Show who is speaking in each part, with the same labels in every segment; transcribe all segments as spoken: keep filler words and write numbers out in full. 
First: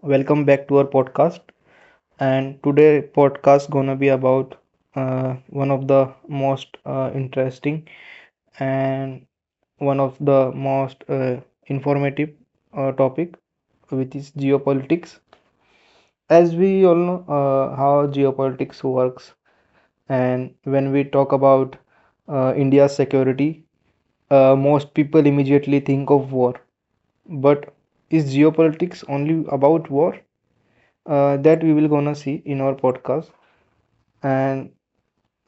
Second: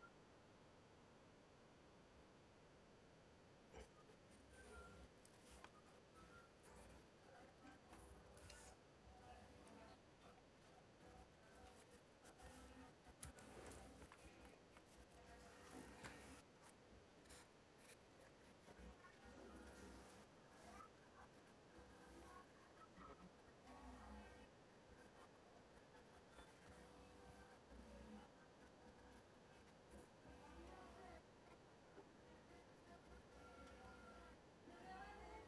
Speaker 1: Welcome back to our podcast. And today podcast gonna be about uh, one of the most uh, interesting and one of the most uh, informative uh, topic, which is geopolitics. As we all know, uh, how geopolitics works, and when we talk about uh, India's security, uh, most people immediately think of war. But is geopolitics only about war? Uh, that we will gonna see in our podcast. and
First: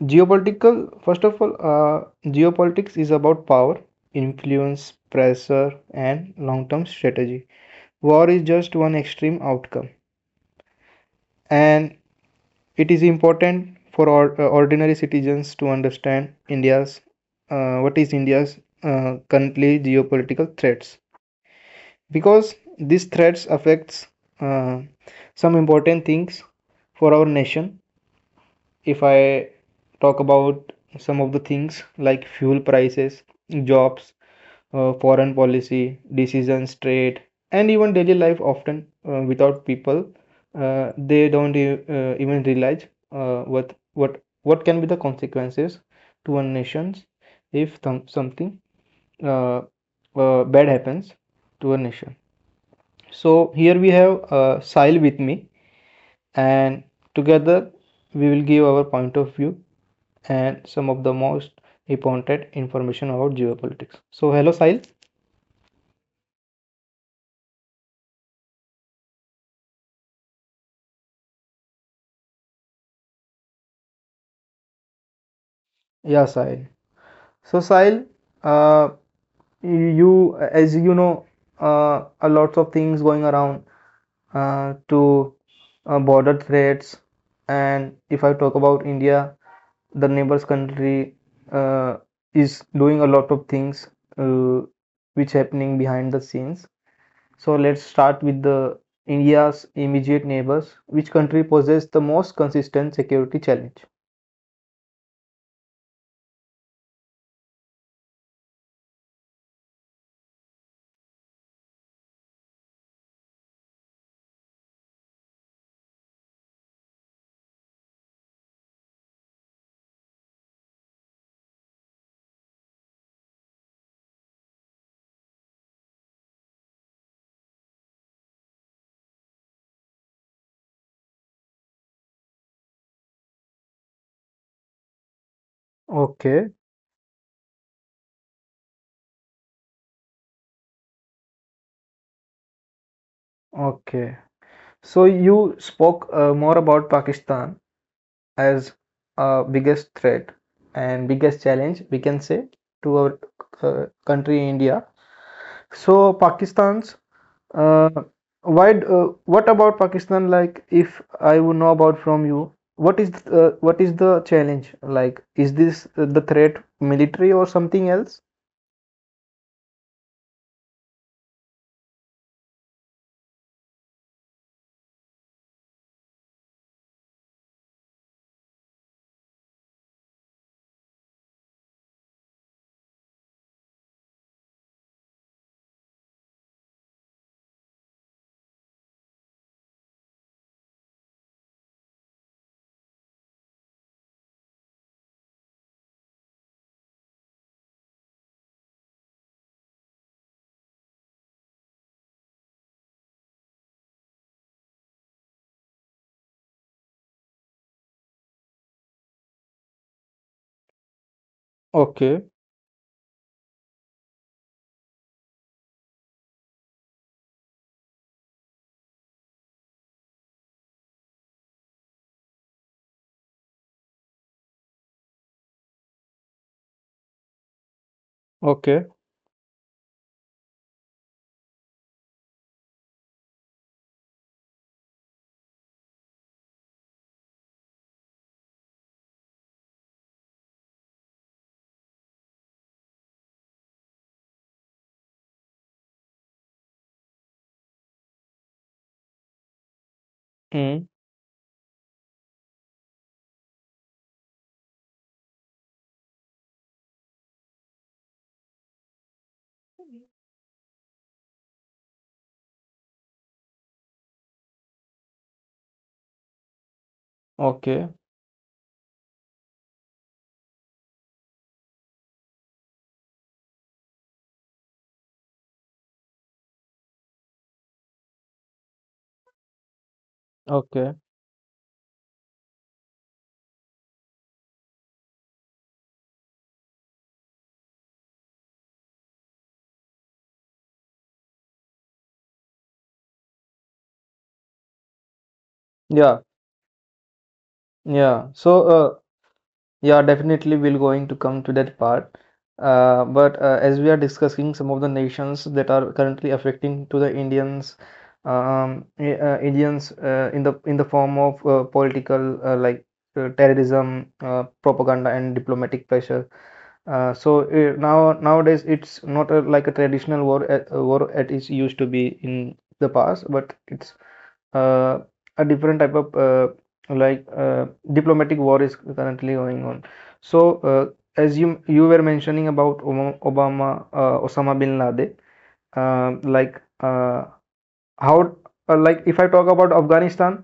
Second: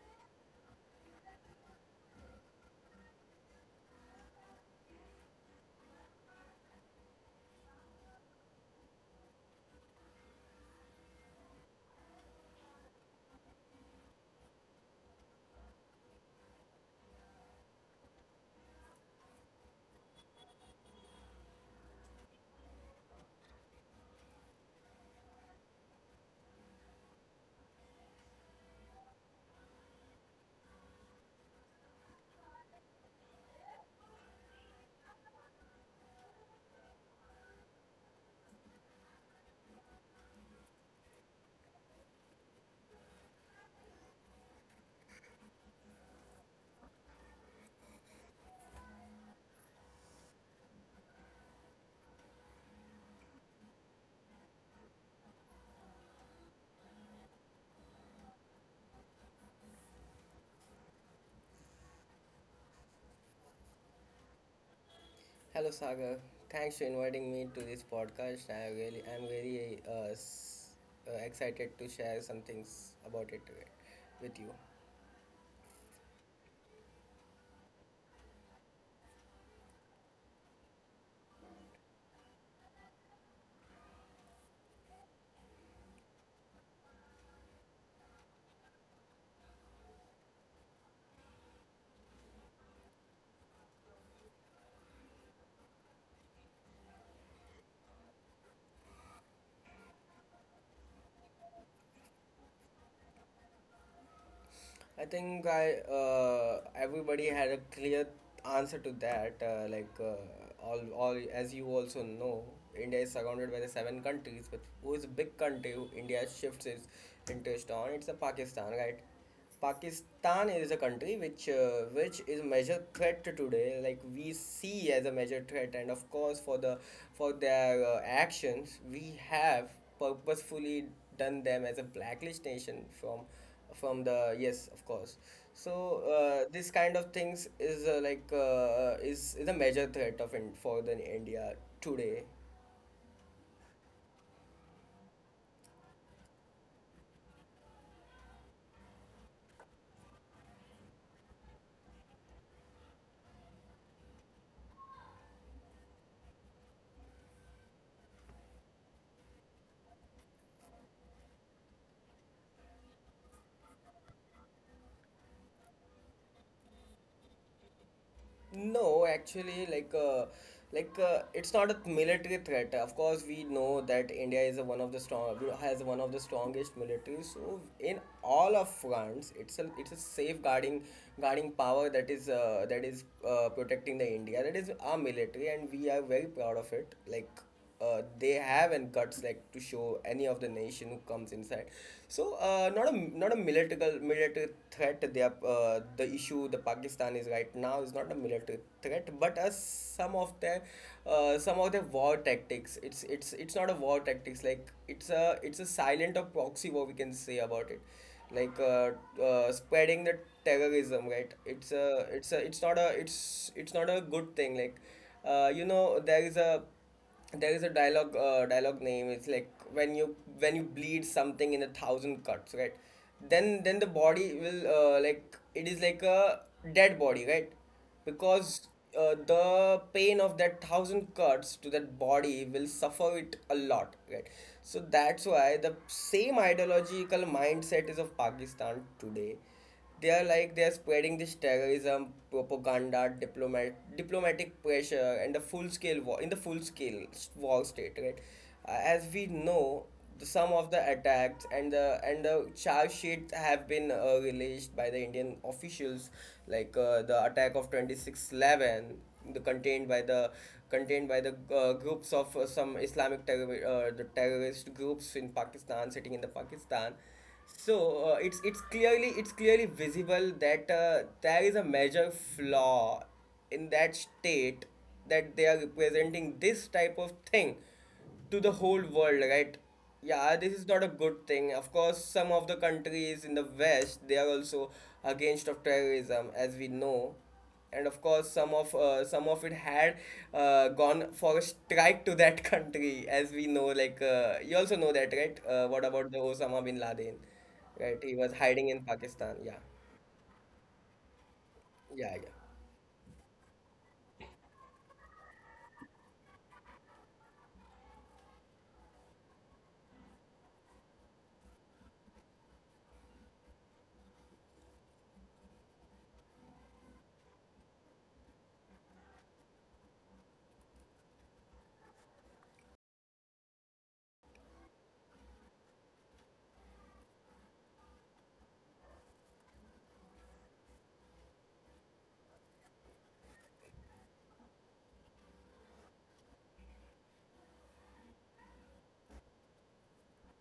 Speaker 1: geopolitical first of all uh, geopolitics is about power, influence, pressure, and long-term strategy. War is just one extreme outcome. And it is important for or, uh, ordinary citizens to understand india's uh, what is india's uh, currently geopolitical threats, because these threats affects uh, some important things for our nation. If I talk about some of the things like fuel prices, jobs, uh, foreign policy, decisions, trade, and even daily life, often uh, without people, uh, they don't e- uh, even realize uh, what what what can be the consequences to a nation if thom- something uh, uh, bad happens to a nation. So here we have uh, Sahil with me, and together we will give our point of view and some of the most important information about geopolitics. So hello, Sahil.
Speaker 2: Hello, Sagar. Thanks for inviting me to this podcast. I really, I'm very uh, s- uh, excited to share some things about it with you.
Speaker 1: Yeah, Sahil. So Sahil, uh, you as you know, uh, a lot of things going around uh, to uh, border threats, and if I talk about India, the neighbors country uh, is doing a lot of things uh, which happening behind the scenes. So let's start with the India's immediate neighbors. Which country possesses the most consistent security challenge?
Speaker 2: I think I uh, everybody had a clear answer to that. Uh, like uh, all, all as you also know, India is surrounded by the seven countries, but who is a big country? Who India shifts its interest on. It's a Pakistan, right? Pakistan is a country which uh, which is a major threat today. Like we see as a major threat, and of course for the for their uh, actions, we have purposefully done them as a blacklist nation from from the yes of course so uh,
Speaker 1: Okay,
Speaker 2: this kind of things is uh, like uh, is, is a major threat of in, for the india today.
Speaker 1: okay. So you spoke uh, more about Pakistan as a biggest threat and biggest challenge we can say to our uh, country India. So Pakistan's Uh, why? d- Uh, what about Pakistan? Like, if I would know about from you, what is th- uh, what is the challenge? Like, is this uh, the threat military or something else?
Speaker 2: No actually like uh, like uh, it's not a military threat of course we know that india is a one of the strong has one of the strongest military so in all of fronts it's a it's a safeguarding guarding power that is uh, that is uh, protecting the india that is our military, and we are very proud of it like uh, they have and guts like to show any of the nation who comes inside. So uh, not a not a military military threat. They are, uh, the issue the Pakistanis right now is not a military threat, but uh, some of their uh, some of their war tactics. It's it's it's not a war tactics. Like it's a it's a silent or proxy war we can say about it like uh, uh, spreading the terrorism, right? it's a
Speaker 1: Okay,
Speaker 2: it's a it's not a it's it's not a good thing. Like uh, you know there is a there is a dialogue uh, dialogue name, it's like when you when you bleed something in a thousand cuts, right? Then then the body will uh, like it is like a dead body right because
Speaker 1: okay,
Speaker 2: uh, the pain of that thousand cuts to that body will suffer it a lot, right? So that's why the same ideological mindset is of pakistan today. They are like they are spreading this terrorism propaganda diplomat diplomatic pressure and the full scale war in the full scale war state, right? Uh, as we know the- some of the
Speaker 1: mm,
Speaker 2: attacks and the and the charge sheets have been uh, released by the indian officials like uh, the attack of twenty six eleven, the contained by the contained by the uh, groups of uh, some islamic terror uh, the terrorist groups in pakistan sitting in the pakistan. So
Speaker 1: okay,
Speaker 2: uh, it's it's clearly it's clearly visible that uh, there is a major flaw in that state, that they are representing this type of thing to the whole world, right? Yeah, this is not a
Speaker 1: okay.
Speaker 2: good thing. Of course, some of the countries in the West they are also against of terrorism, as we know, and of course some of uh, some of it had uh, gone for a strike to that country as we know. Like uh, you also know that, right? Uh, what about the
Speaker 1: Yeah,
Speaker 2: Osama bin Laden, right? He
Speaker 1: yeah.
Speaker 2: was hiding in
Speaker 1: So,
Speaker 2: Pakistan. Yeah.
Speaker 1: yeah, definitely we're going to come to that part.
Speaker 2: Yeah yeah
Speaker 1: Uh, but uh, as we are discussing some of the nations that are currently affecting to the Indians, um, I- uh, Indians uh, in the in the form of uh, political, uh, like, uh, terrorism, uh, propaganda, and diplomatic pressure. Uh, so uh, now nowadays it's not a, like a traditional war, uh, uh, war it is used to be in the past, but it's uh, a different type of uh, like, uh, diplomatic war is currently going on. So, uh, as you you were mentioning about Obama, uh, Osama bin Laden, um like, uh, how, uh, like if I talk about Afghanistan,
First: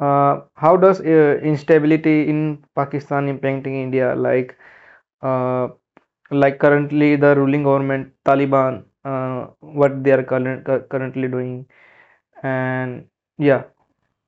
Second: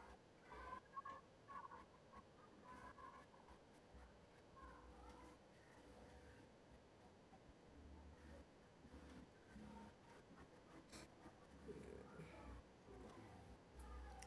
Speaker 1: uh, how does uh, instability in Pakistan impacting India? Like uh, like currently the ruling government Taliban, uh, what they are current, currently doing, and yeah.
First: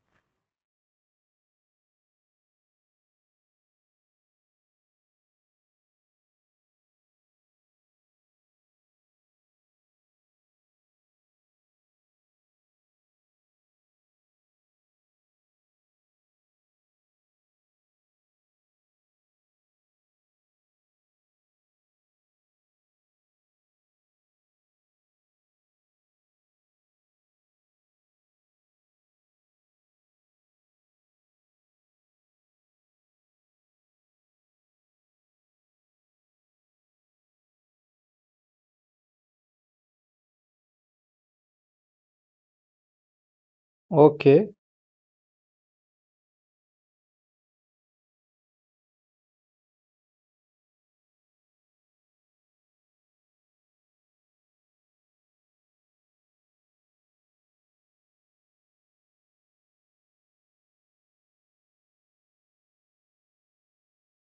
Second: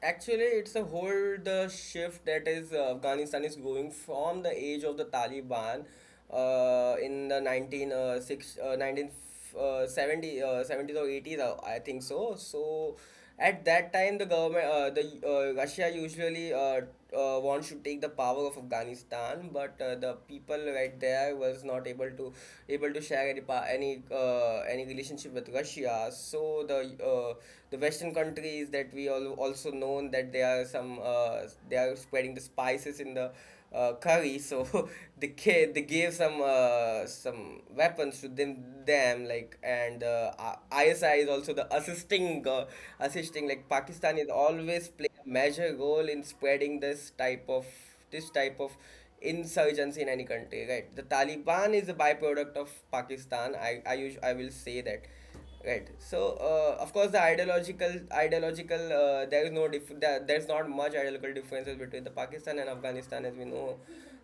Speaker 2: Actually, it's a whole the shift that is uh, Afghanistan is going from the age of the Taliban uh, in the nineteen uh, six, uh, nineteen seventy uh, seventies or eighties uh, I think so. So at that time the government uh, the uh, Russia usually uh, uh, wants to take the power of Afghanistan, but uh, the people right there was not able to able to share any any uh, any relationship with Russia. So the uh, the Western countries that we all also known, that they are some uh, they are spreading the spices in the uh, curry, so they kid they gave some uh, some weapons to them them like, and uh, I- ISI is also the assisting uh, assisting. Like Pakistan is
Speaker 1: Okay.
Speaker 2: always play a major role in spreading this type of this type of insurgency in any country, right? The Taliban is a byproduct of Pakistan. I I, us- I will say that, right? So uh, of course the ideological ideological uh, there is no dif- there, there's not much ideological differences between the pakistan and afghanistan as we know.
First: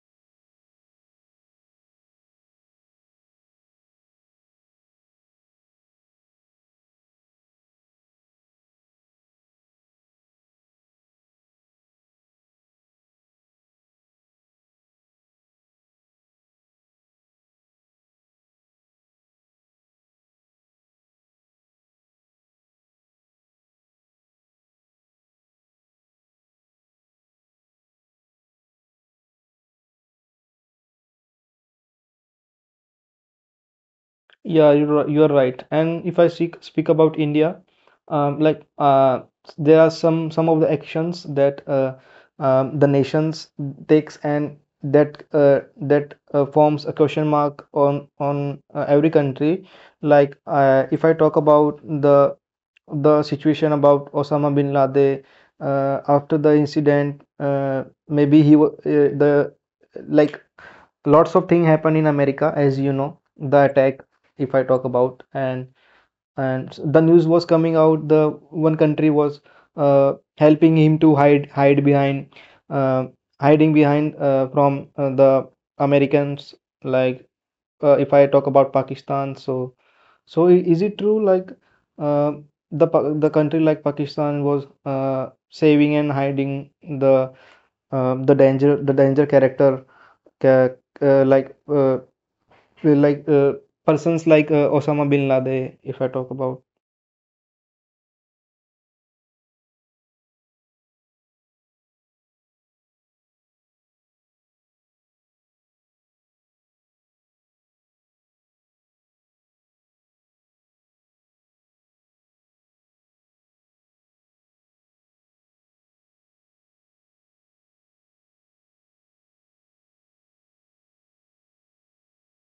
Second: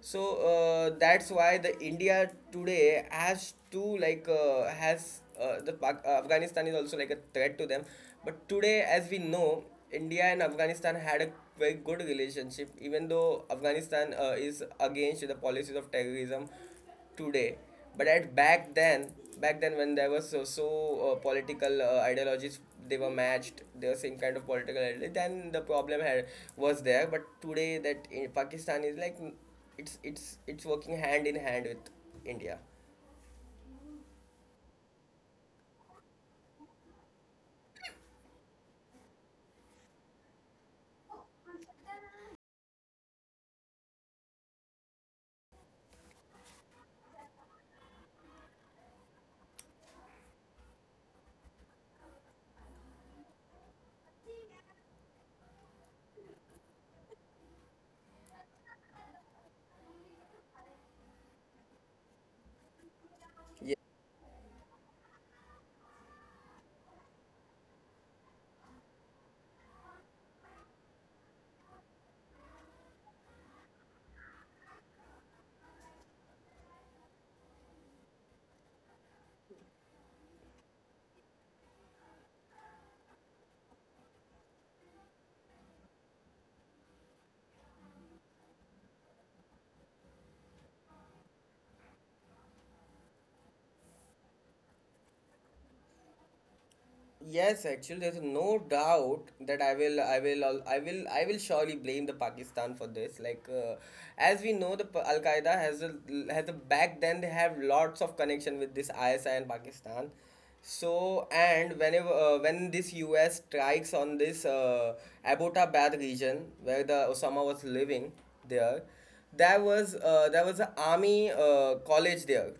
Speaker 2: So uh, that's why the india today has to like uh, has uh, the Pak- uh, afghanistan is also like a threat to them, but today as we know india and afghanistan had a very good relationship, even though afghanistan uh, is against the policies of terrorism today. But at back then back then when there was so, so uh, political uh, ideologies, they were matched, they were same kind of political ideology, then the problem had was there. But today that in pakistan is like it's it's it's working hand in hand with india.
Speaker 1: Yeah, you're, ri- you're right. And if I speak, speak about India, um, like uh, there are some some of the actions that uh, um, the nations takes, and that uh, that uh, forms a question mark on on uh, every country. Like uh, if I talk about the the situation about Osama bin Laden uh, after the incident, uh, maybe he was, uh, the like lots of things happen in America, as you know, the attack, if I talk about, and and the news was coming out, the one country was uh, helping him to hide hide behind uh, hiding behind uh, from uh, the Americans, like uh, if I talk about Pakistan. So so i- is it true like uh, the Pa- the country like Pakistan was uh, saving and hiding the uh, the danger the danger character ca- uh, like uh, like uh, persons like uh, Osama bin Laden, if I talk about.
Speaker 2: Yes, actually, there's no doubt that I will, I will, al- I will, I will surely blame the Pakistan for this. Like, uh, as we know, the Pa- Al Qaeda has a has a back then they have lots of connection with this I S I and Pakistan. So, and whenever uh, when this U S strikes on this uh, Abbottabad region where the Osama was living there, there was uh, there was an army uh, college there.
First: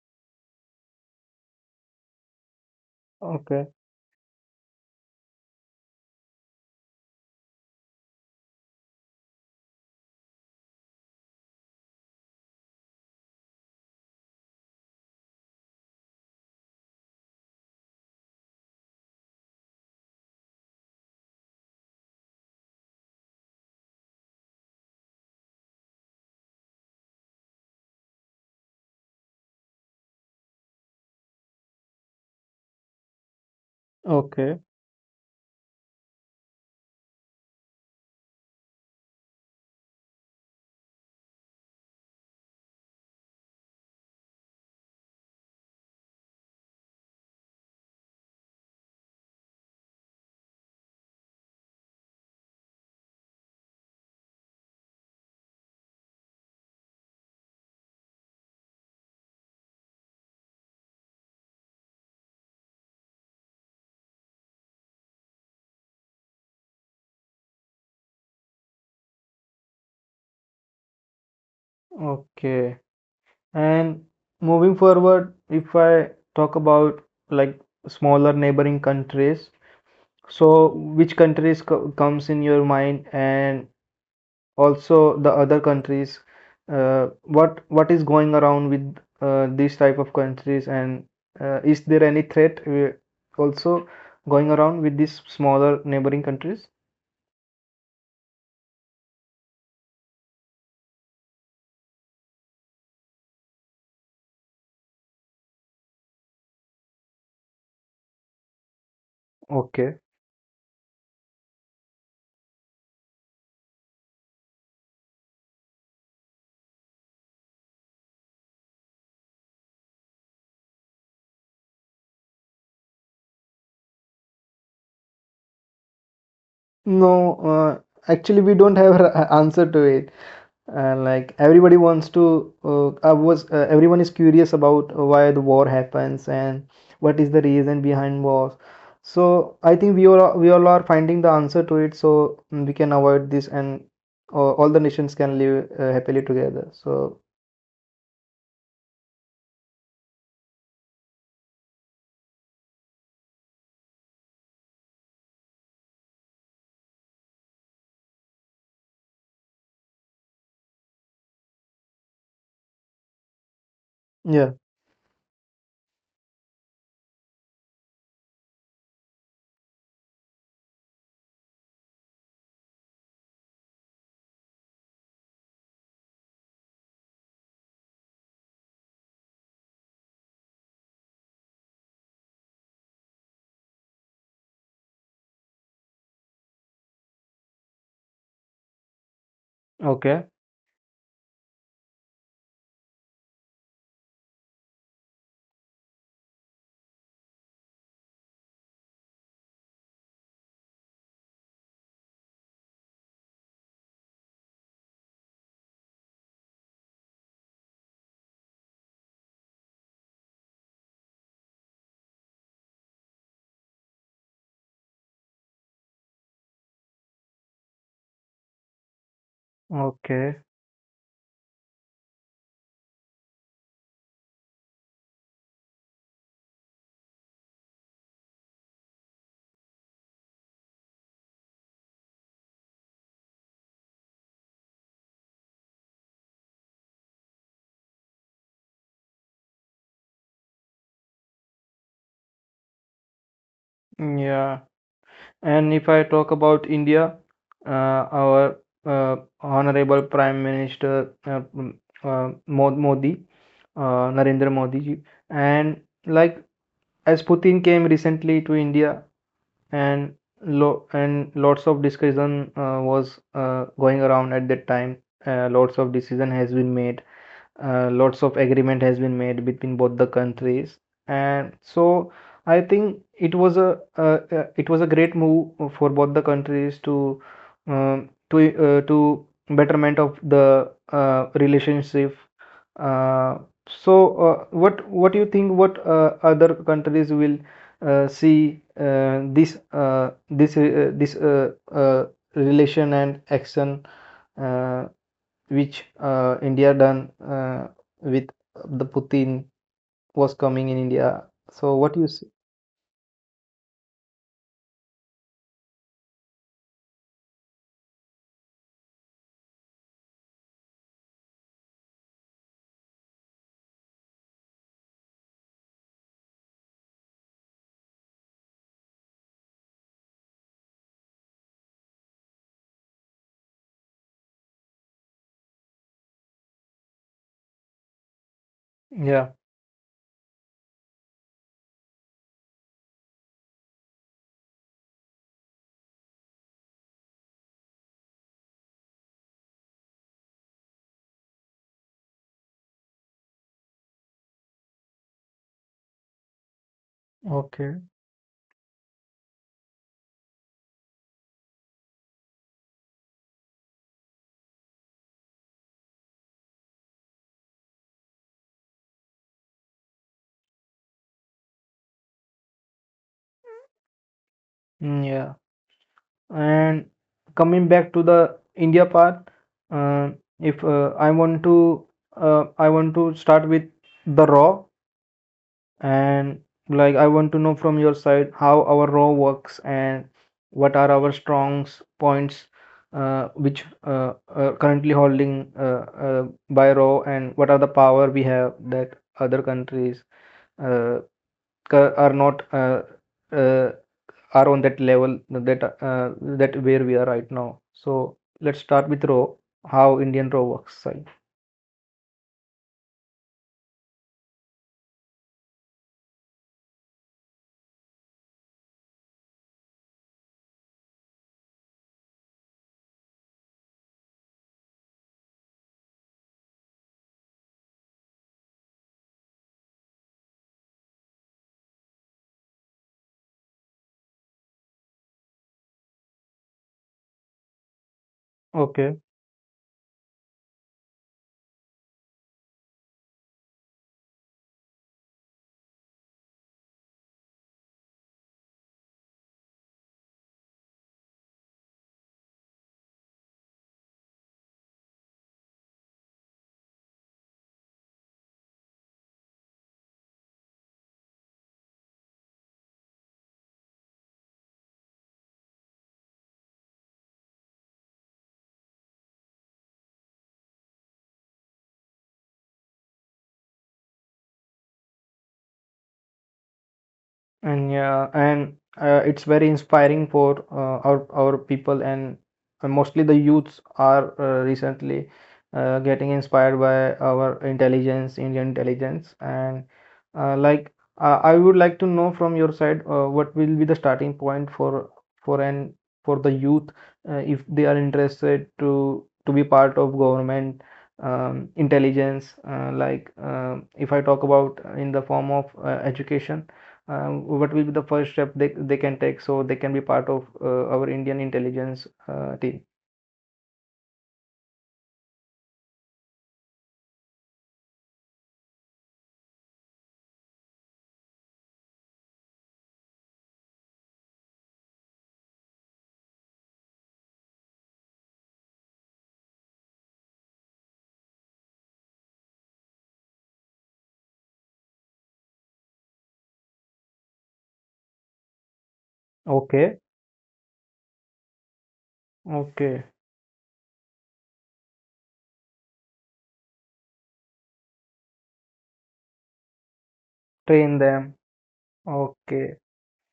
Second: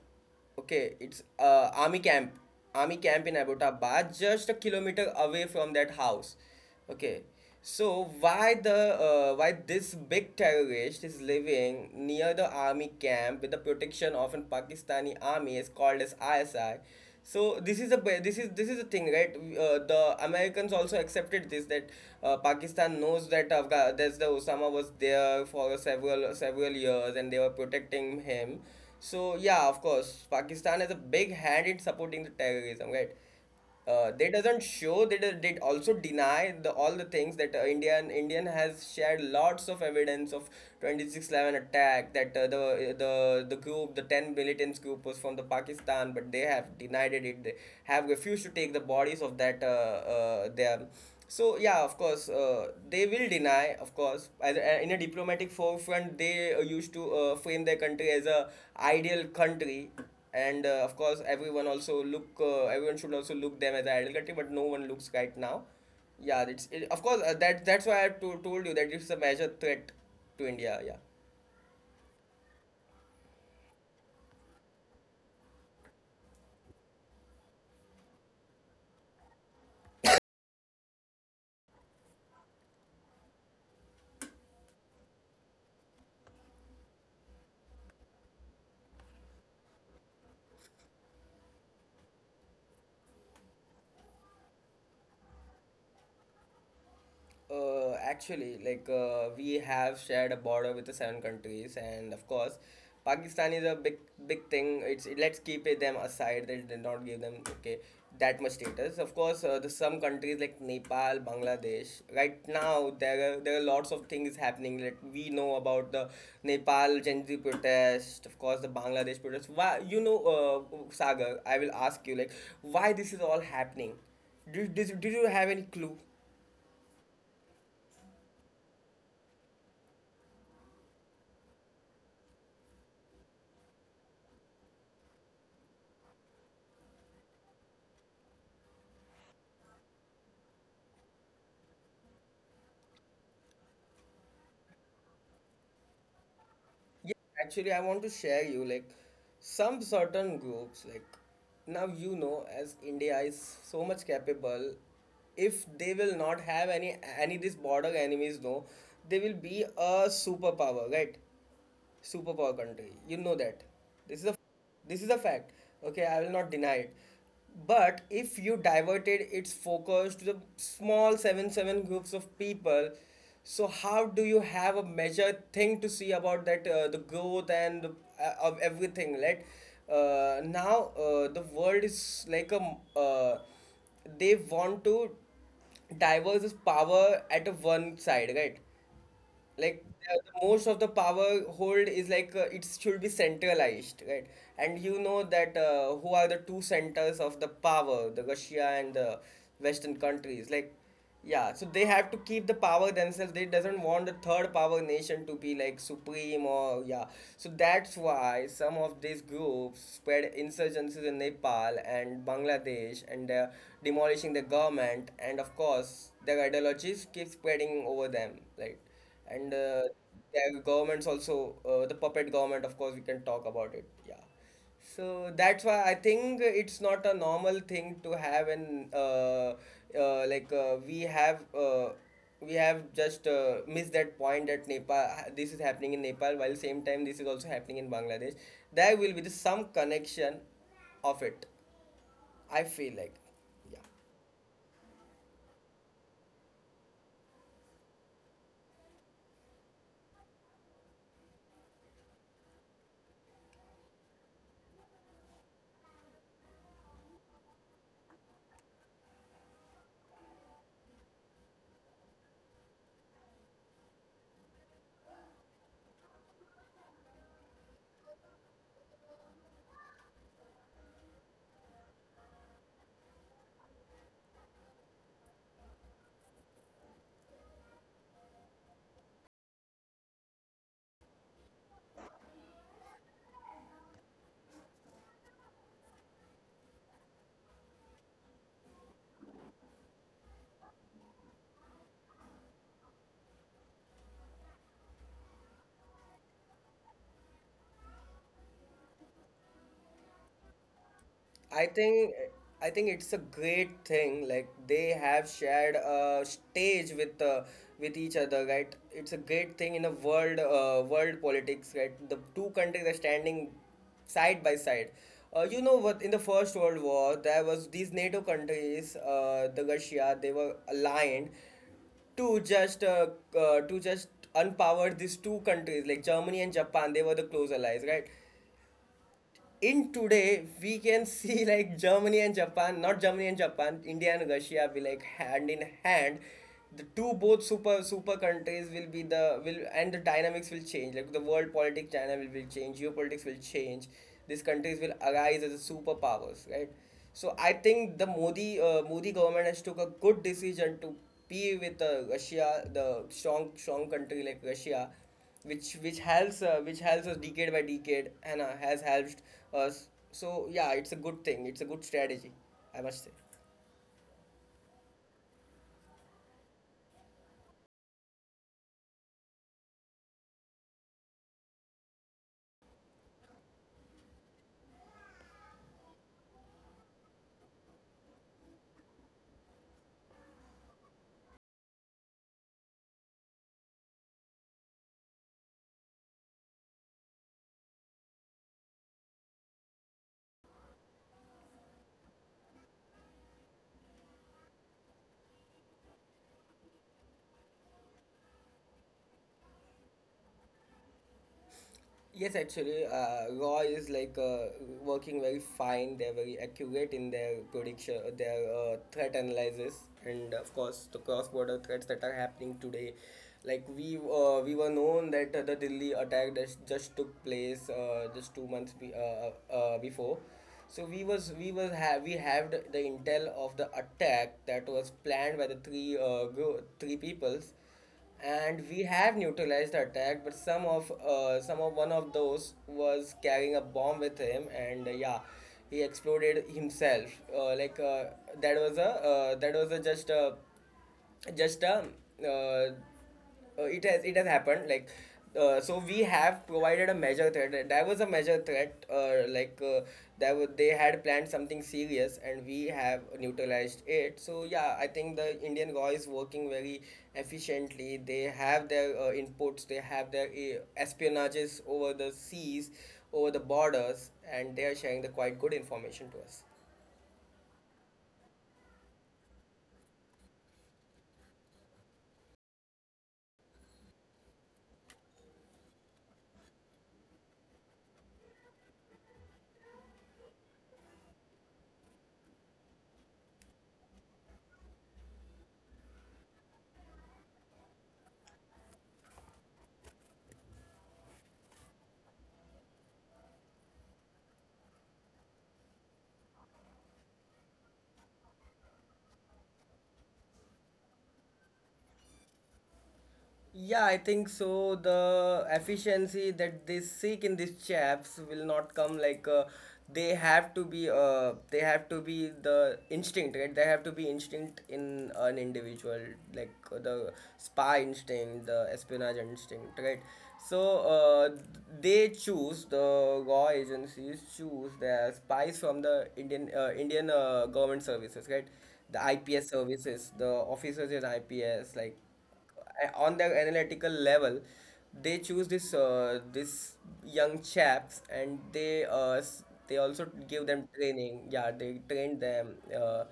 Speaker 2: Okay, it's uh, army camp, army camp in
Speaker 1: Okay,
Speaker 2: Abbottabad, just a kilometer away from that house. Okay, so why the uh, why this big terrorist is living near the army camp with the protection of an Pakistani army is called as I S I. So this is a ba- this is this is the thing, right? Uh, the Americans also accepted this, that uh, Pakistan knows that Afga- that the Osama was there for several several years and they were protecting him. So yeah, of course, Pakistan has a big hand in supporting the terrorism, right? Uh, they
Speaker 1: okay,
Speaker 2: doesn't show they do- they also deny the all the things, that uh, Indian Indian has shared lots of evidence of twenty six eleven attack, that uh, the the the group the ten militants group was from the Pakistan, but they have denied it, they have refused to take the bodies of that uh, uh, their so yeah, of course, uh, they will deny. Of course, as a, in a diplomatic forefront, they uh, used to uh, frame their country as a ideal country, and uh, of course, everyone also look. Uh, everyone should also look them as an ideal country, but no one looks right now. Yeah, it's it, of course uh, that that's why I to, told you that it's a major threat to India. Yeah.
Speaker 1: okay. And moving forward, if I talk about like smaller neighboring countries, so which countries co comes in your mind, and also the other countries, uh, what what is going around with uh, these type of countries, and uh, is there any threat uh, also going around with these smaller neighboring countries?
Speaker 2: Uh, actually, like uh, we have shared a border with the seven countries, and of course, Pakistan is a big, big thing. It's let's keep it, them aside. They did not give them okay that much status. Of course, uh, the some
Speaker 1: Okay.
Speaker 2: countries like Nepal, Bangladesh. Right now, there are there are lots of things happening. Like we know about the Nepal Gandhi protest. Of course, the Bangladesh protest. Why you know, uh, Sagar? I will ask you like why this is all happening. Did, did, did you have any clue?
Speaker 1: No, uh, actually, we don't have an answer to it. And like everybody wants to, uh, I was uh, everyone is curious about why the war happens and what is the reason behind wars. So I think we all are, we all are finding the answer to it, so mm, we can avoid this, and uh, all the nations can live uh, happily together.
Speaker 2: Yeah,
Speaker 1: So
Speaker 2: actually, I want to share you like some certain groups like now you know as India is so much capable. If they will not have any any these border enemies, no, they will be a superpower, right? Superpower country. You know that. This is a
Speaker 1: yeah.
Speaker 2: this is a fact. Okay, I will not deny it. But if you diverted its focus to the small 7 7 groups of people, so how do you have a measured thing to see about that uh, the growth and uh, of everything, right? Uh, now uh, the world is like a uh, they want to diverse power at a one side, right? Like the,
Speaker 1: Okay,
Speaker 2: the most of the power hold is like uh, it should be centralized, right? And you know that uh, who are the two centers of the power, the russia and the western countries, like yeah. So they have to keep the power themselves, they doesn't want the third power nation to be like supreme, or yeah. So that's why some of these groups spread insurgencies in nepal and bangladesh, and they're demolishing the government, and of course their ideologies keep spreading over them, right? And uh,
Speaker 1: okay,
Speaker 2: their governments also uh, the puppet government, of course we can talk about it, yeah. So that's why I think it's not a normal thing to have an uh, uh, like uh, we have uh, we have just uh, missed that point that nepal, this is happening in nepal while same time this is also happening in bangladesh, there will be the, some connection of it, I feel like, yeah.
Speaker 1: yeah. And if I talk about India, uh, our uh, honorable Prime Minister, uh, mm, uh, Modi, uh, Narendra Modi ji, and like as Putin came recently to India, and lo and lots of discussion uh, was uh, going around at that time. Uh, lots of decision has been made, uh, lots of agreement has been made between both the countries, and so I think it was a uh, uh, it was a great move for both the countries to, um, to uh, to betterment of the uh, relationship. Uh, so uh, what what do you think, what uh, other countries will uh, see uh, this uh, this uh, this uh, uh, relation and action, uh, which uh, India done uh, with the Putin was coming in India.
Speaker 2: I
Speaker 1: So what you
Speaker 2: think
Speaker 1: see?
Speaker 2: I think it's a great thing. Like they have shared a stage with uh, with each other, right? It's a great thing in a world uh, world politics, right? The two countries are standing side by side. Uh, you know what? In the First World War, there was these NATO countries, uh, the Russia, they were aligned to just uh, uh, to just unpower these two countries like Germany and Japan. They were the close allies, right?
Speaker 1: Yeah.
Speaker 2: In today we can see like germany and japan not germany and japan, india and russia will, like, hand in hand, the two both super super countries will be the will and the dynamics will change. Like the world politics, china will, will change, geopolitics will change, these countries will arise as a superpowers, right? So I
Speaker 1: Okay.
Speaker 2: think the modi uh, modi government has took a good decision to be with uh, russia, the strong strong country like russia, which which helps, uh, which helps us decade by decade, and uh, has helped us. So yeah, it's a good thing. It's a good strategy, I must say.
Speaker 1: Mm, yeah. And coming back to the India part, uh, if uh, I want to, uh, I want to start with the RAW. And like I want to know from your side how our R A W works, and what are our strong s- points, uh, which uh, are currently holding uh, uh, by R A W, and what are the power we have that other countries uh, cur- are not, uh, uh, are on that level that uh, that where we are right now. So let's start with R A W, how Indian R A W works, Sai.
Speaker 2: Yes, actually, uh, Raw is like uh, working very fine. They're very accurate in their prediction, uh, their uh, threat analysis, and of course, the cross-border threats that are happening today. Like we uh, we were known that uh, the Delhi attack that just took place, uh, just two months be- uh, uh, uh, before. So we was we was have we have the, the intel of the attack that was planned by the three uh, gro- three peoples, and we
Speaker 1: Okay.
Speaker 2: have neutralized the attack, but some of uh, some of one of those was carrying a bomb with him, and uh, yeah, he exploded himself. Uh, like uh, that was a uh, that was a just a just a uh, uh, it has It has happened. Like, uh, so we have provided a measure threat. Uh, there was a measure threat. Uh, like uh, there were, they had planned something serious, and we have neutralized it. So yeah, I think the indian guy is working very efficiently. They have their uh, inputs, they have their uh, espionages over the seas, over the borders, and they are sharing the quite good information to us.
Speaker 1: And yeah, and uh, it's very inspiring for uh, our our people, and uh, mostly the youths are uh, recently uh, getting inspired by our intelligence, Indian intelligence. And uh, like, uh, I would like to know from your side uh, what will be the starting point for for an for the youth, uh, if they are interested to to be part of government um, intelligence, uh, like, um if I talk about in the form of uh, education, um, what will be the first step they, they can take, so they can be part of uh, our Indian intelligence uh, team.
Speaker 2: Yeah, I think so. The efficiency that they seek in these chaps will not come like uh, they have to be uh, they have to be the instinct, right? They have to be instinct in an individual, like uh, the spy instinct, the espionage instinct, right? So uh, they choose the law agencies choose their spies from the Indian uh, Indian uh, government services, right? The I P S
Speaker 1: Okay,
Speaker 2: services, the officers in I P S, like
Speaker 1: okay.
Speaker 2: on the analytical level, they choose this uh, this young chaps, and they uh, s- they also give them
Speaker 1: Train them.
Speaker 2: training. Yeah, they train
Speaker 1: Okay,
Speaker 2: them, uh,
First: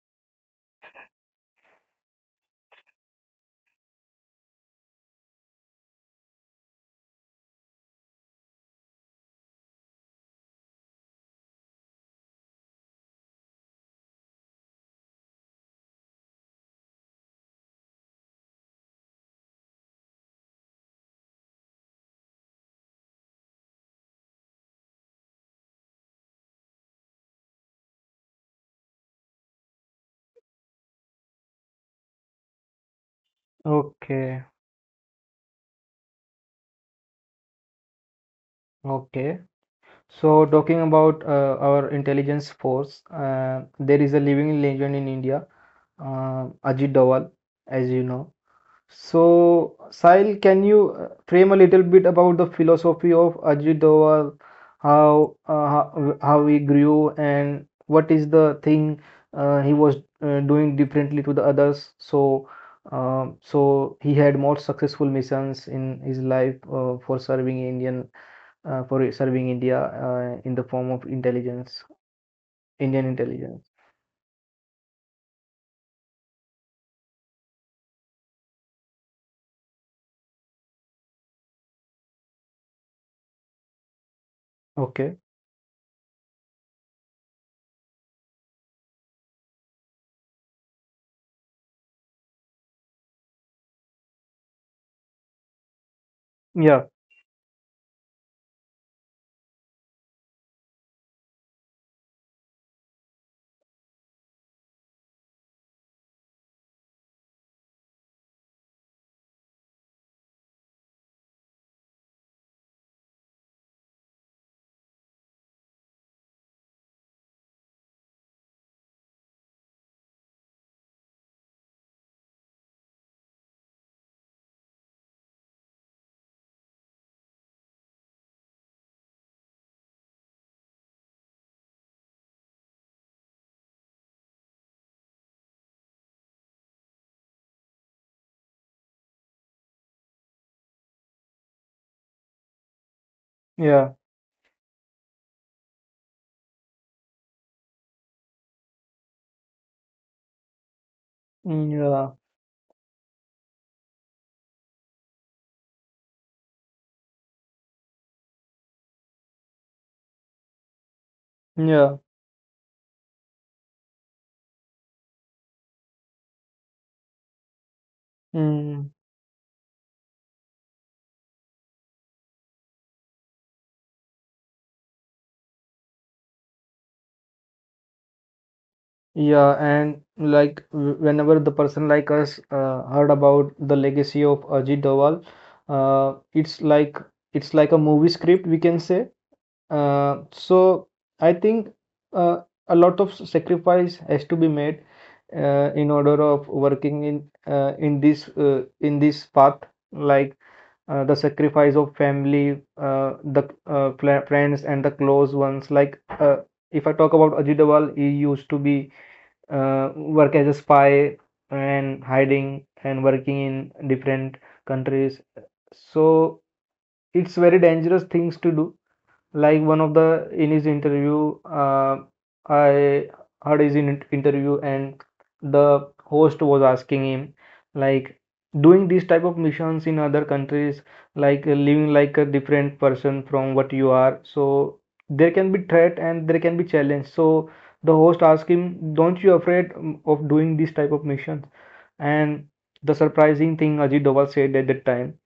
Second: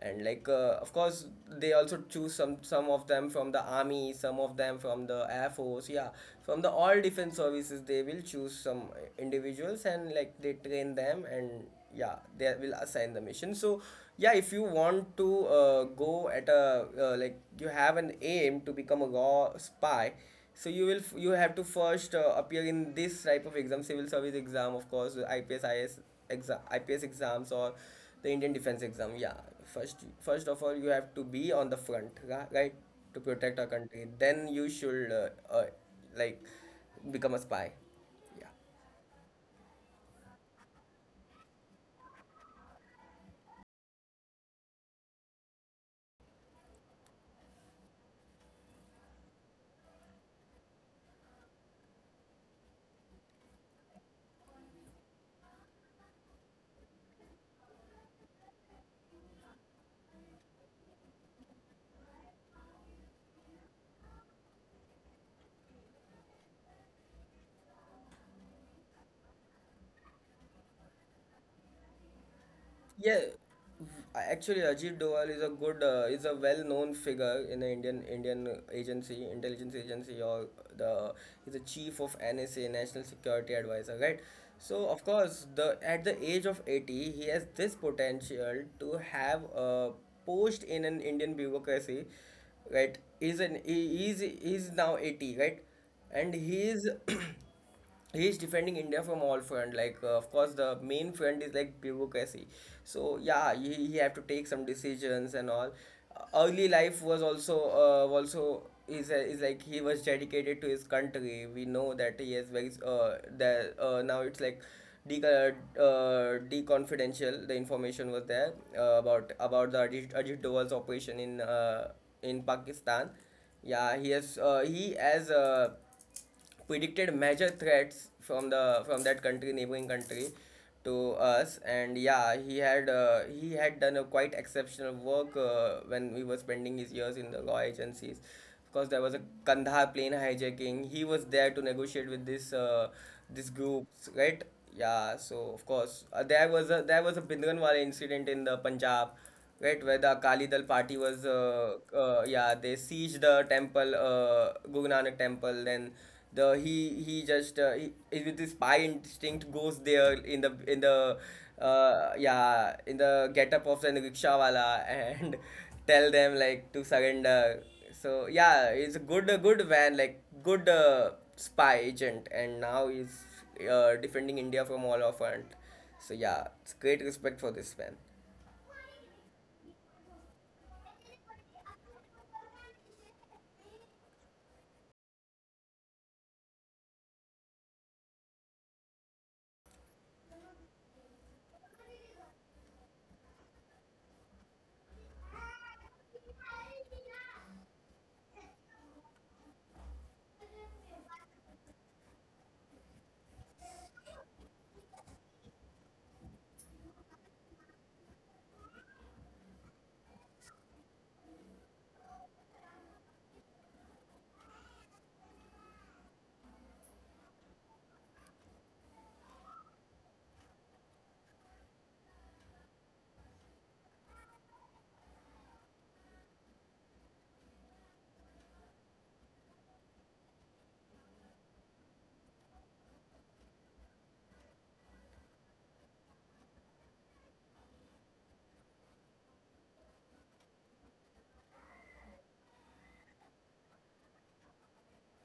Speaker 2: and like, uh, of course, they also choose some some of them from the army, some of them from the air force. Yeah, from the all defense services they will choose some individuals, and like, they train them, and yeah, they will assign the mission. So yeah, if you want to uh, go at a uh, like, you have an aim to become a go spy, so you will f- you have to first uh, appear in this type of exam, civil service exam. Of course, ips is exam ips exams, or the indian defense exam. Yeah, first first of all, you have to be on the front ra- right, to protect our country,
Speaker 1: okay,
Speaker 2: then you should, uh, uh, like, become a spy. Yeah.
Speaker 1: okay. So, talking about uh, our intelligence force, uh, there is a living legend in India, uh, Ajit Dawal, as you know. So, Sahil, can you uh, frame a little bit about the philosophy of Ajit Doval, how uh, how how he grew, and what is the thing uh, he was uh, doing differently to the others? So, um, so he had more successful missions in his life uh, for serving Indian uh, for serving India uh, in the form of intelligence, Indian
Speaker 2: Yeah,
Speaker 1: intelligence.
Speaker 2: actually, Ajit Doval is a good, uh, is a well known figure in the Indian Indian agency, intelligence agency, or the he's a chief of N S A, National Security Advisor, right? So of
Speaker 1: Okay.
Speaker 2: course, the at the age of eighty, he has this potential to have a post in an Indian bureaucracy, right? he's an he is he's he's now eighty, right? And he
Speaker 1: Yeah.
Speaker 2: is he is defending India from all front. Like, uh, of course, the main front is like bureaucracy. So yeah, he, he have to take some decisions and all. Uh, Early life was also, uh, also is uh, is like, he was dedicated to his country. We know that he has very uh, that uh, now it's like de uh, de confidential. The information was there uh, about about the Ajit, Ajit Doval's operation in uh, in Pakistan. Yeah, he has uh, he as uh, predicted major threats from the from that country, neighboring country, to us. And yeah, he had uh, he had done a quite exceptional work uh, when he was spending his years in the law agencies. Of course, there was a kandahar plane hijacking, he was there to negotiate with this uh, this
Speaker 1: Yeah.
Speaker 2: groups, right? Yeah, so of course, uh, there was a there was a bindranwala incident in the punjab, right, where the Akali Dal party was
Speaker 1: Mm,
Speaker 2: uh,
Speaker 1: yeah.
Speaker 2: uh, yeah, they siege the temple, uh, Guru Nanak temple, then the he he just, uh, he, he, with his spy instinct, goes there in the in the,
Speaker 1: Yeah.
Speaker 2: uh, yeah, in the getup of the rickshawala, and tell them like to surrender. So yeah,
Speaker 1: Mm.
Speaker 2: he's a good, a good man, like, good, uh, spy agent, and now he's uh, defending India from all of it. So yeah, it's great respect for this man.
Speaker 1: Yeah, and like w- whenever the person like us uh, heard about the legacy of Ajit Doval, uh, it's like it's like a movie script, we can say. Uh, so I think uh, a lot of sacrifice has to be made uh, in order of working in uh, in this, uh, in this path. Like uh, the sacrifice of family, uh, the uh, fla- friends and the close ones. Like uh, if I talk about Ajit Doval, he used to be uh, work as a spy, and hiding and working in different countries. So it's very dangerous things to do. Like, one of the in his interview uh, I heard his in interview, and the host was asking him, like, doing these type of missions in other countries, like uh, living like a different person from what you are. So there can be threat and there can be challenge. So the host asked him, don't you afraid um, of doing these type of missions? And the surprising thing Ajit Doval said at that time:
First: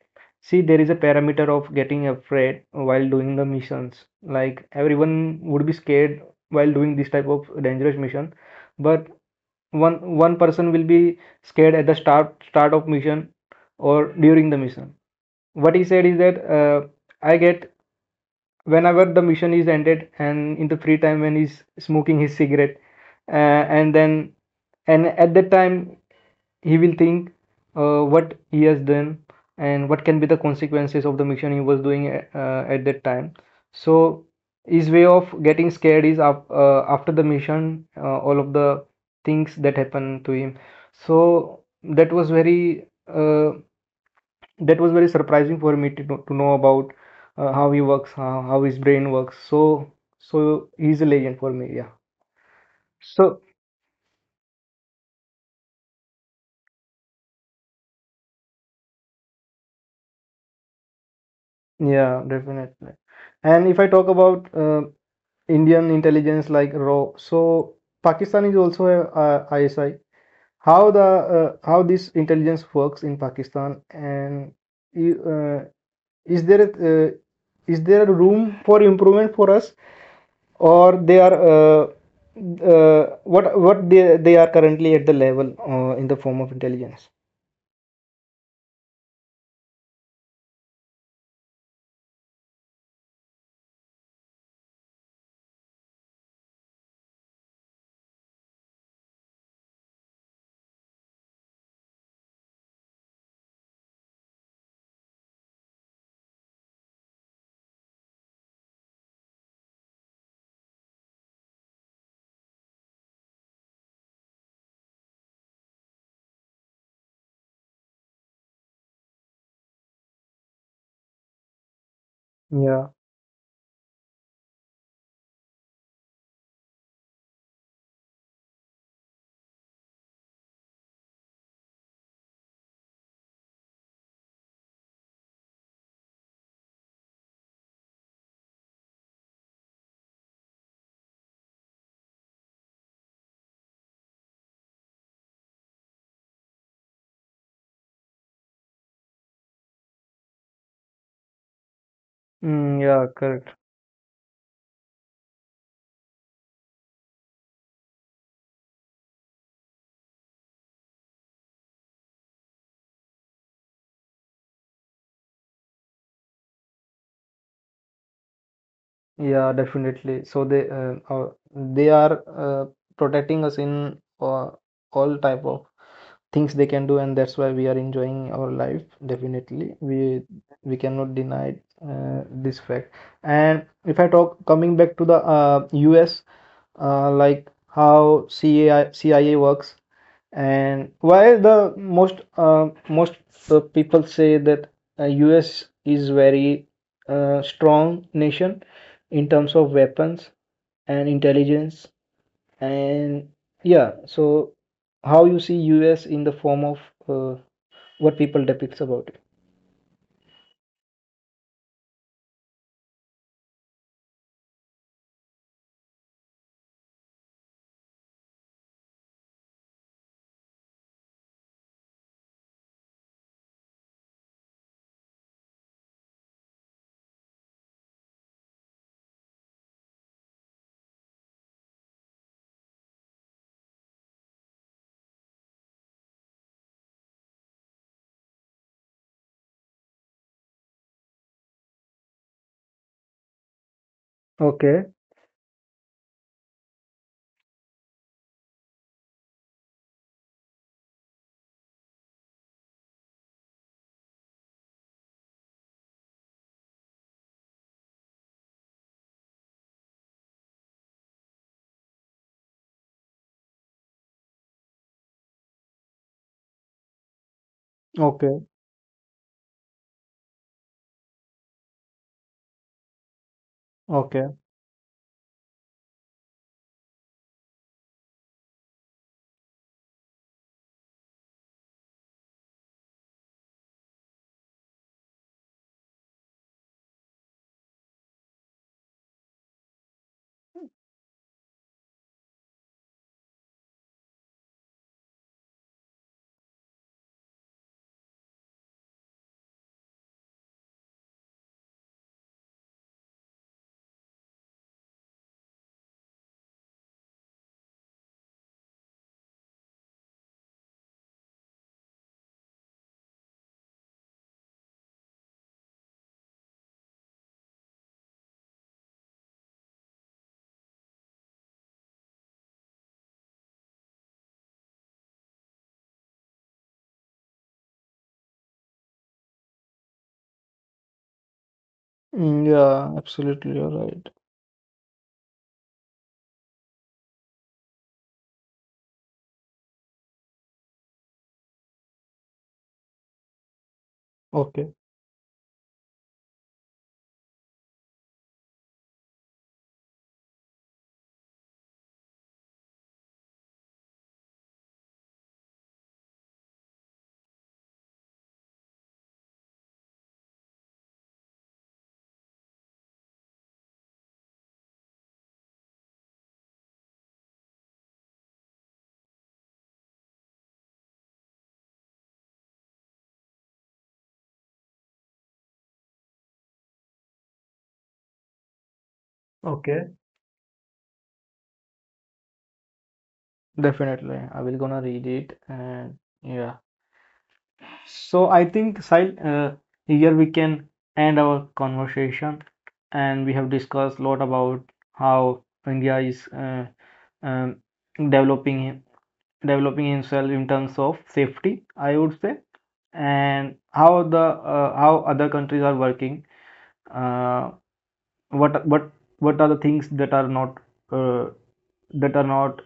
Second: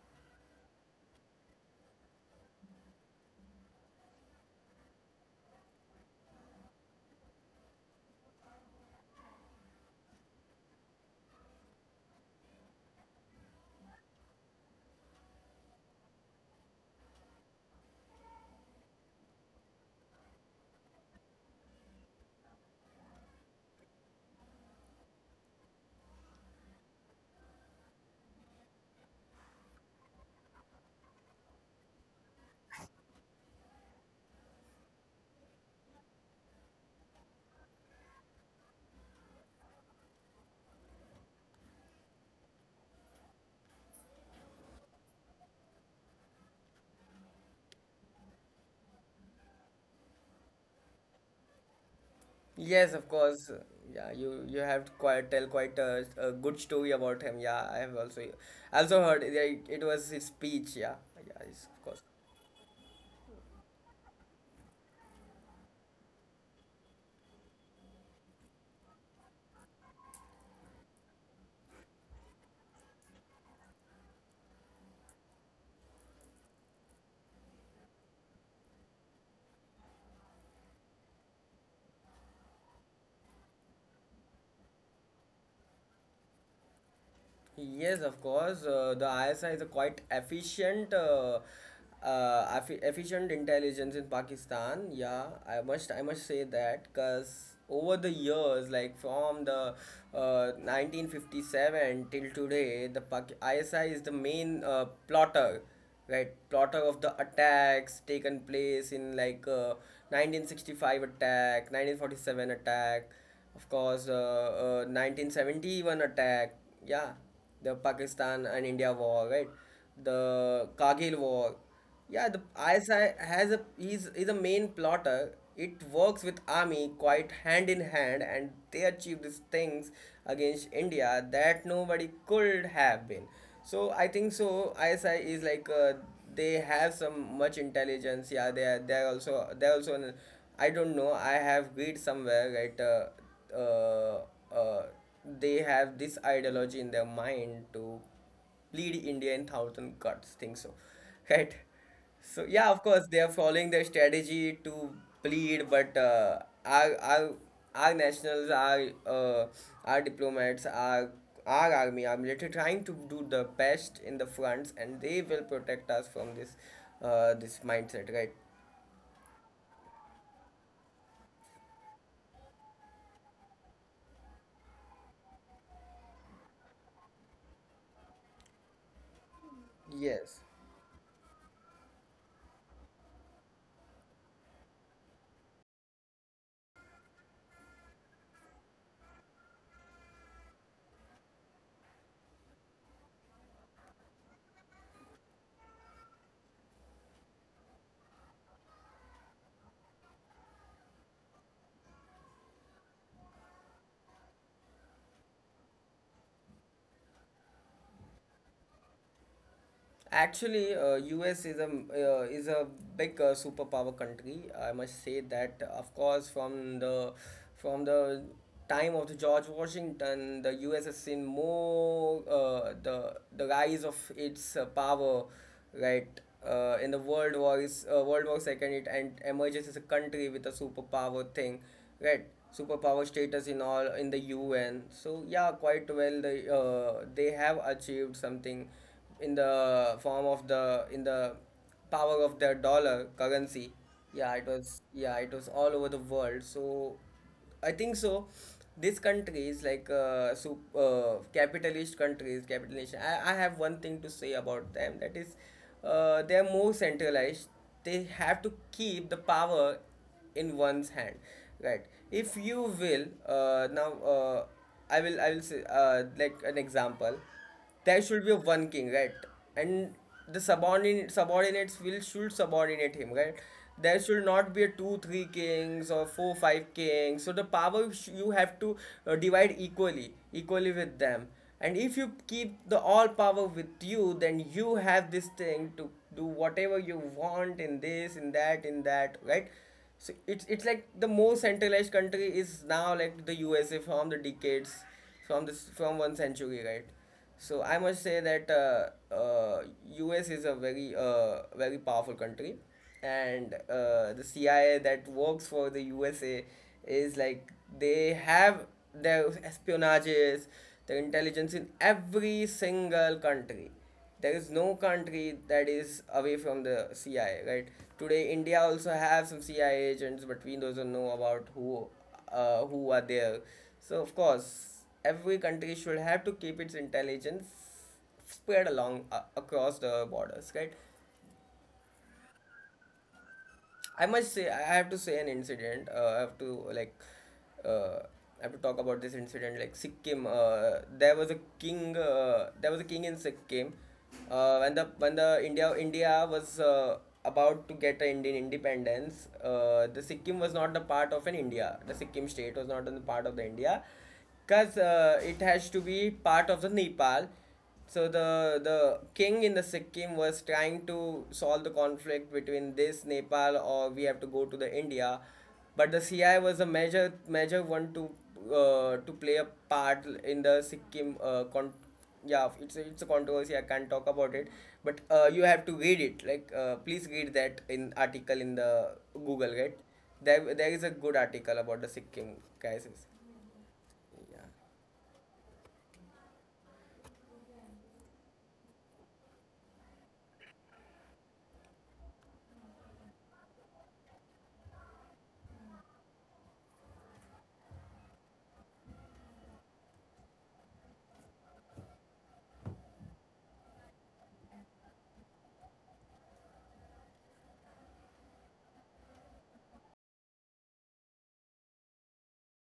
Speaker 1: See, there is a parameter of getting afraid while doing the missions. Like, everyone would be scared while doing this type of dangerous mission, but one one person will be scared at the start start of mission or during the mission. What he said is that, uh, I get whenever the mission is ended, and in the free time when he's smoking his cigarette, uh, and then and at that time he will think, uh, what he has done and what can be the consequences of the mission he was doing, uh, at that time. So his way of getting scared is af- uh, after the mission, uh, all of the things that happened to him. So that was very uh, that was very surprising for me to, know- to know about uh, how he works, how, how his brain works. So so he's a legend for me. Yeah.
Speaker 2: Yes, of
Speaker 1: So
Speaker 2: course. Yeah, you you have quite tell quite a, a good story about him. Yeah, I have also, I also heard. Yeah, it, it was his speech. Yeah, yeah, yes, of course.
Speaker 1: yeah, definitely. And if I talk about uh, Indian intelligence like RAW. So Pakistan is also a, uh I S I. How the uh, how this intelligence works in Pakistan, and uh, is there a, uh, is there a room for improvement for us, or they are uh, uh, what what they they are currently at the level, uh, in the form of intelligence?
Speaker 2: Yes, of course. Uh, the I S I is a quite efficient, uh, uh, effi- efficient intelligence in Pakistan. Yeah, I must, I must say that, because over the years, like from the uh, nineteen fifty-seven till today, the Pak- I S I is the main uh, plotter, right? Plotter of the attacks taken place in, like, uh, nineteen sixty-five attack, nineteen forty-seven attack, of course, uh, uh, nineteen seventy-one attack. Yeah, the Pakistan and India war, right? The Kargil war. Yeah, the
Speaker 1: Yeah.
Speaker 2: I S I has a he's is a main plotter. It works with army quite hand in hand, and they achieve these things against India that nobody could have been. So I think so. I S I is like, uh, they have some much intelligence. Yeah, they are they are also they are also an, I don't know, I have read somewhere, right. Uh, uh, uh, they have this ideology in their mind to bleed India in thousand cuts. Think so, right? So yeah,
Speaker 1: Mm,
Speaker 2: of course,
Speaker 1: yeah,
Speaker 2: they are
Speaker 1: correct.
Speaker 2: following their strategy to bleed, but uh, our our our nationals, our, uh, our diplomats, our our army, our military trying to do the best in the fronts, and they will protect us from this, uh, this mindset, right?
Speaker 1: Yeah, definitely. So they uh, uh, they are uh, protecting us in uh, all type of things they can do, and that's why we are enjoying our life. Definitely, we
Speaker 2: Yes.
Speaker 1: we cannot deny uh, this fact. And if I talk coming back to the uh, US, uh, like how C I A, cia works, and why the most uh, most uh, people say that uh, US is very uh, strong nation in terms of weapons and intelligence, and yeah, so how you see US in the form of uh, what people depicts about it.
Speaker 2: Actually, uh, U S is a uh, is a big, uh, superpower country, I must say that. Of course, from the from the time of the George Washington, the U S has seen more, uh, the the rise of its, uh, power, right? Uh, in the World War is uh, World War Second, it and emerges as a country with a superpower thing, right? Superpower status in all in the U N. So yeah, quite well. They uh, they have achieved something in the form of the in the power of their dollar currency. Yeah, it was
Speaker 1: Okay,
Speaker 2: yeah, it was all over the world. So I think so, these countries, like, uh, sup- uh, capitalist countries. Capitalist, I, I have one thing to say about them, that is, uh, they are more centralized. They have to keep the power in one's hand, right? If you will, uh, now uh, I will I will say, uh, like an example, there should be
Speaker 1: okay,
Speaker 2: one king, right, and the subordinate subordinates will should subordinate him, right? There should
Speaker 1: okay.
Speaker 2: not be a two three kings or four five kings, so the power sh- you have to uh, divide equally equally with them, and if you keep the all power with you, then you have this thing to do whatever you want in this in that in that, right? So it's it's like, the most centralized country is now, like, the usa, from the decades, from this, from one century, right? So I must say that, uh, uh, U S is a very, uh, very powerful country, and uh, the C I A that works for the U S A is like, they have their espionages, their intelligence in every single country. There is no country that is away from the C I A, right? Today, India also have some C I A agents, but we don't know about who, uh, who are there. So of course, every country should have to keep its intelligence spread along, uh, across the borders, right?
Speaker 1: Mm, yeah, absolutely, you're
Speaker 2: I
Speaker 1: right.
Speaker 2: must say, I have to say an incident. Uh, I have to like, uh, I have to talk about this incident. Like, Sikkim, uh, there was a king. Uh, there was a king in Sikkim. Uh,
Speaker 1: Okay,
Speaker 2: when the when the India India was, uh, about to get an Indian independence, uh, the Sikkim was not the part of an India. The Sikkim state was not on the part of the India, because uh, it has to be part of the Nepal. So the the king in the Sikkim was trying to solve the conflict between this Nepal, or we have to go to the India, but the C I was a major major one to uh, to play a part in the Sikkim uh, con- yeah it's a, It's a controversy, I can't talk about it, but uh, you have to read it, like, uh, please read that in article in the Google, right?
Speaker 1: okay,
Speaker 2: there there is a good article about the Sikkim crisis.
Speaker 1: definitely. I
Speaker 2: Yeah.
Speaker 1: will gonna read it, and yeah. So I think, Sahil, uh, here we can end our conversation, and we have discussed a lot about how India is uh, um, developing developing himself in terms of safety, I would say, and how the uh, how other countries are working. Uh, what what what are the things that are not, uh, that are not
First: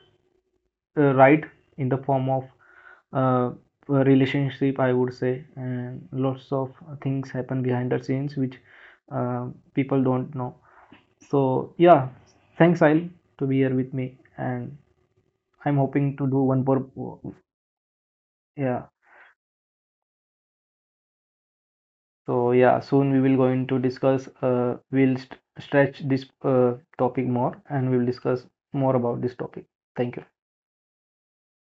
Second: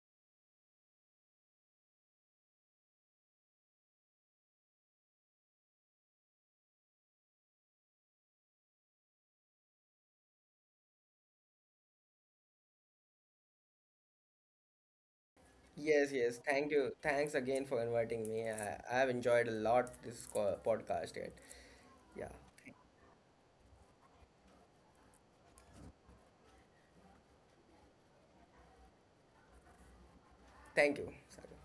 Speaker 1: uh, right in the form of uh, relationship, I would say, and lots of things happen behind the scenes, which uh, people don't know. So yeah, thanks, I'll to be here with me, and I'm
Speaker 2: Yes,
Speaker 1: hoping to
Speaker 2: yes.
Speaker 1: do one
Speaker 2: Thank
Speaker 1: more.
Speaker 2: you. Thanks again for inviting me. I,
Speaker 1: Yeah,
Speaker 2: I have enjoyed a lot this co- podcast yet.
Speaker 1: so
Speaker 2: Yeah.
Speaker 1: yeah, soon we will going to discuss, uh, we'll st- stretch this uh, topic more, and we'll discuss more about this topic. Thank you.
Speaker 2: Thank you, Sagar.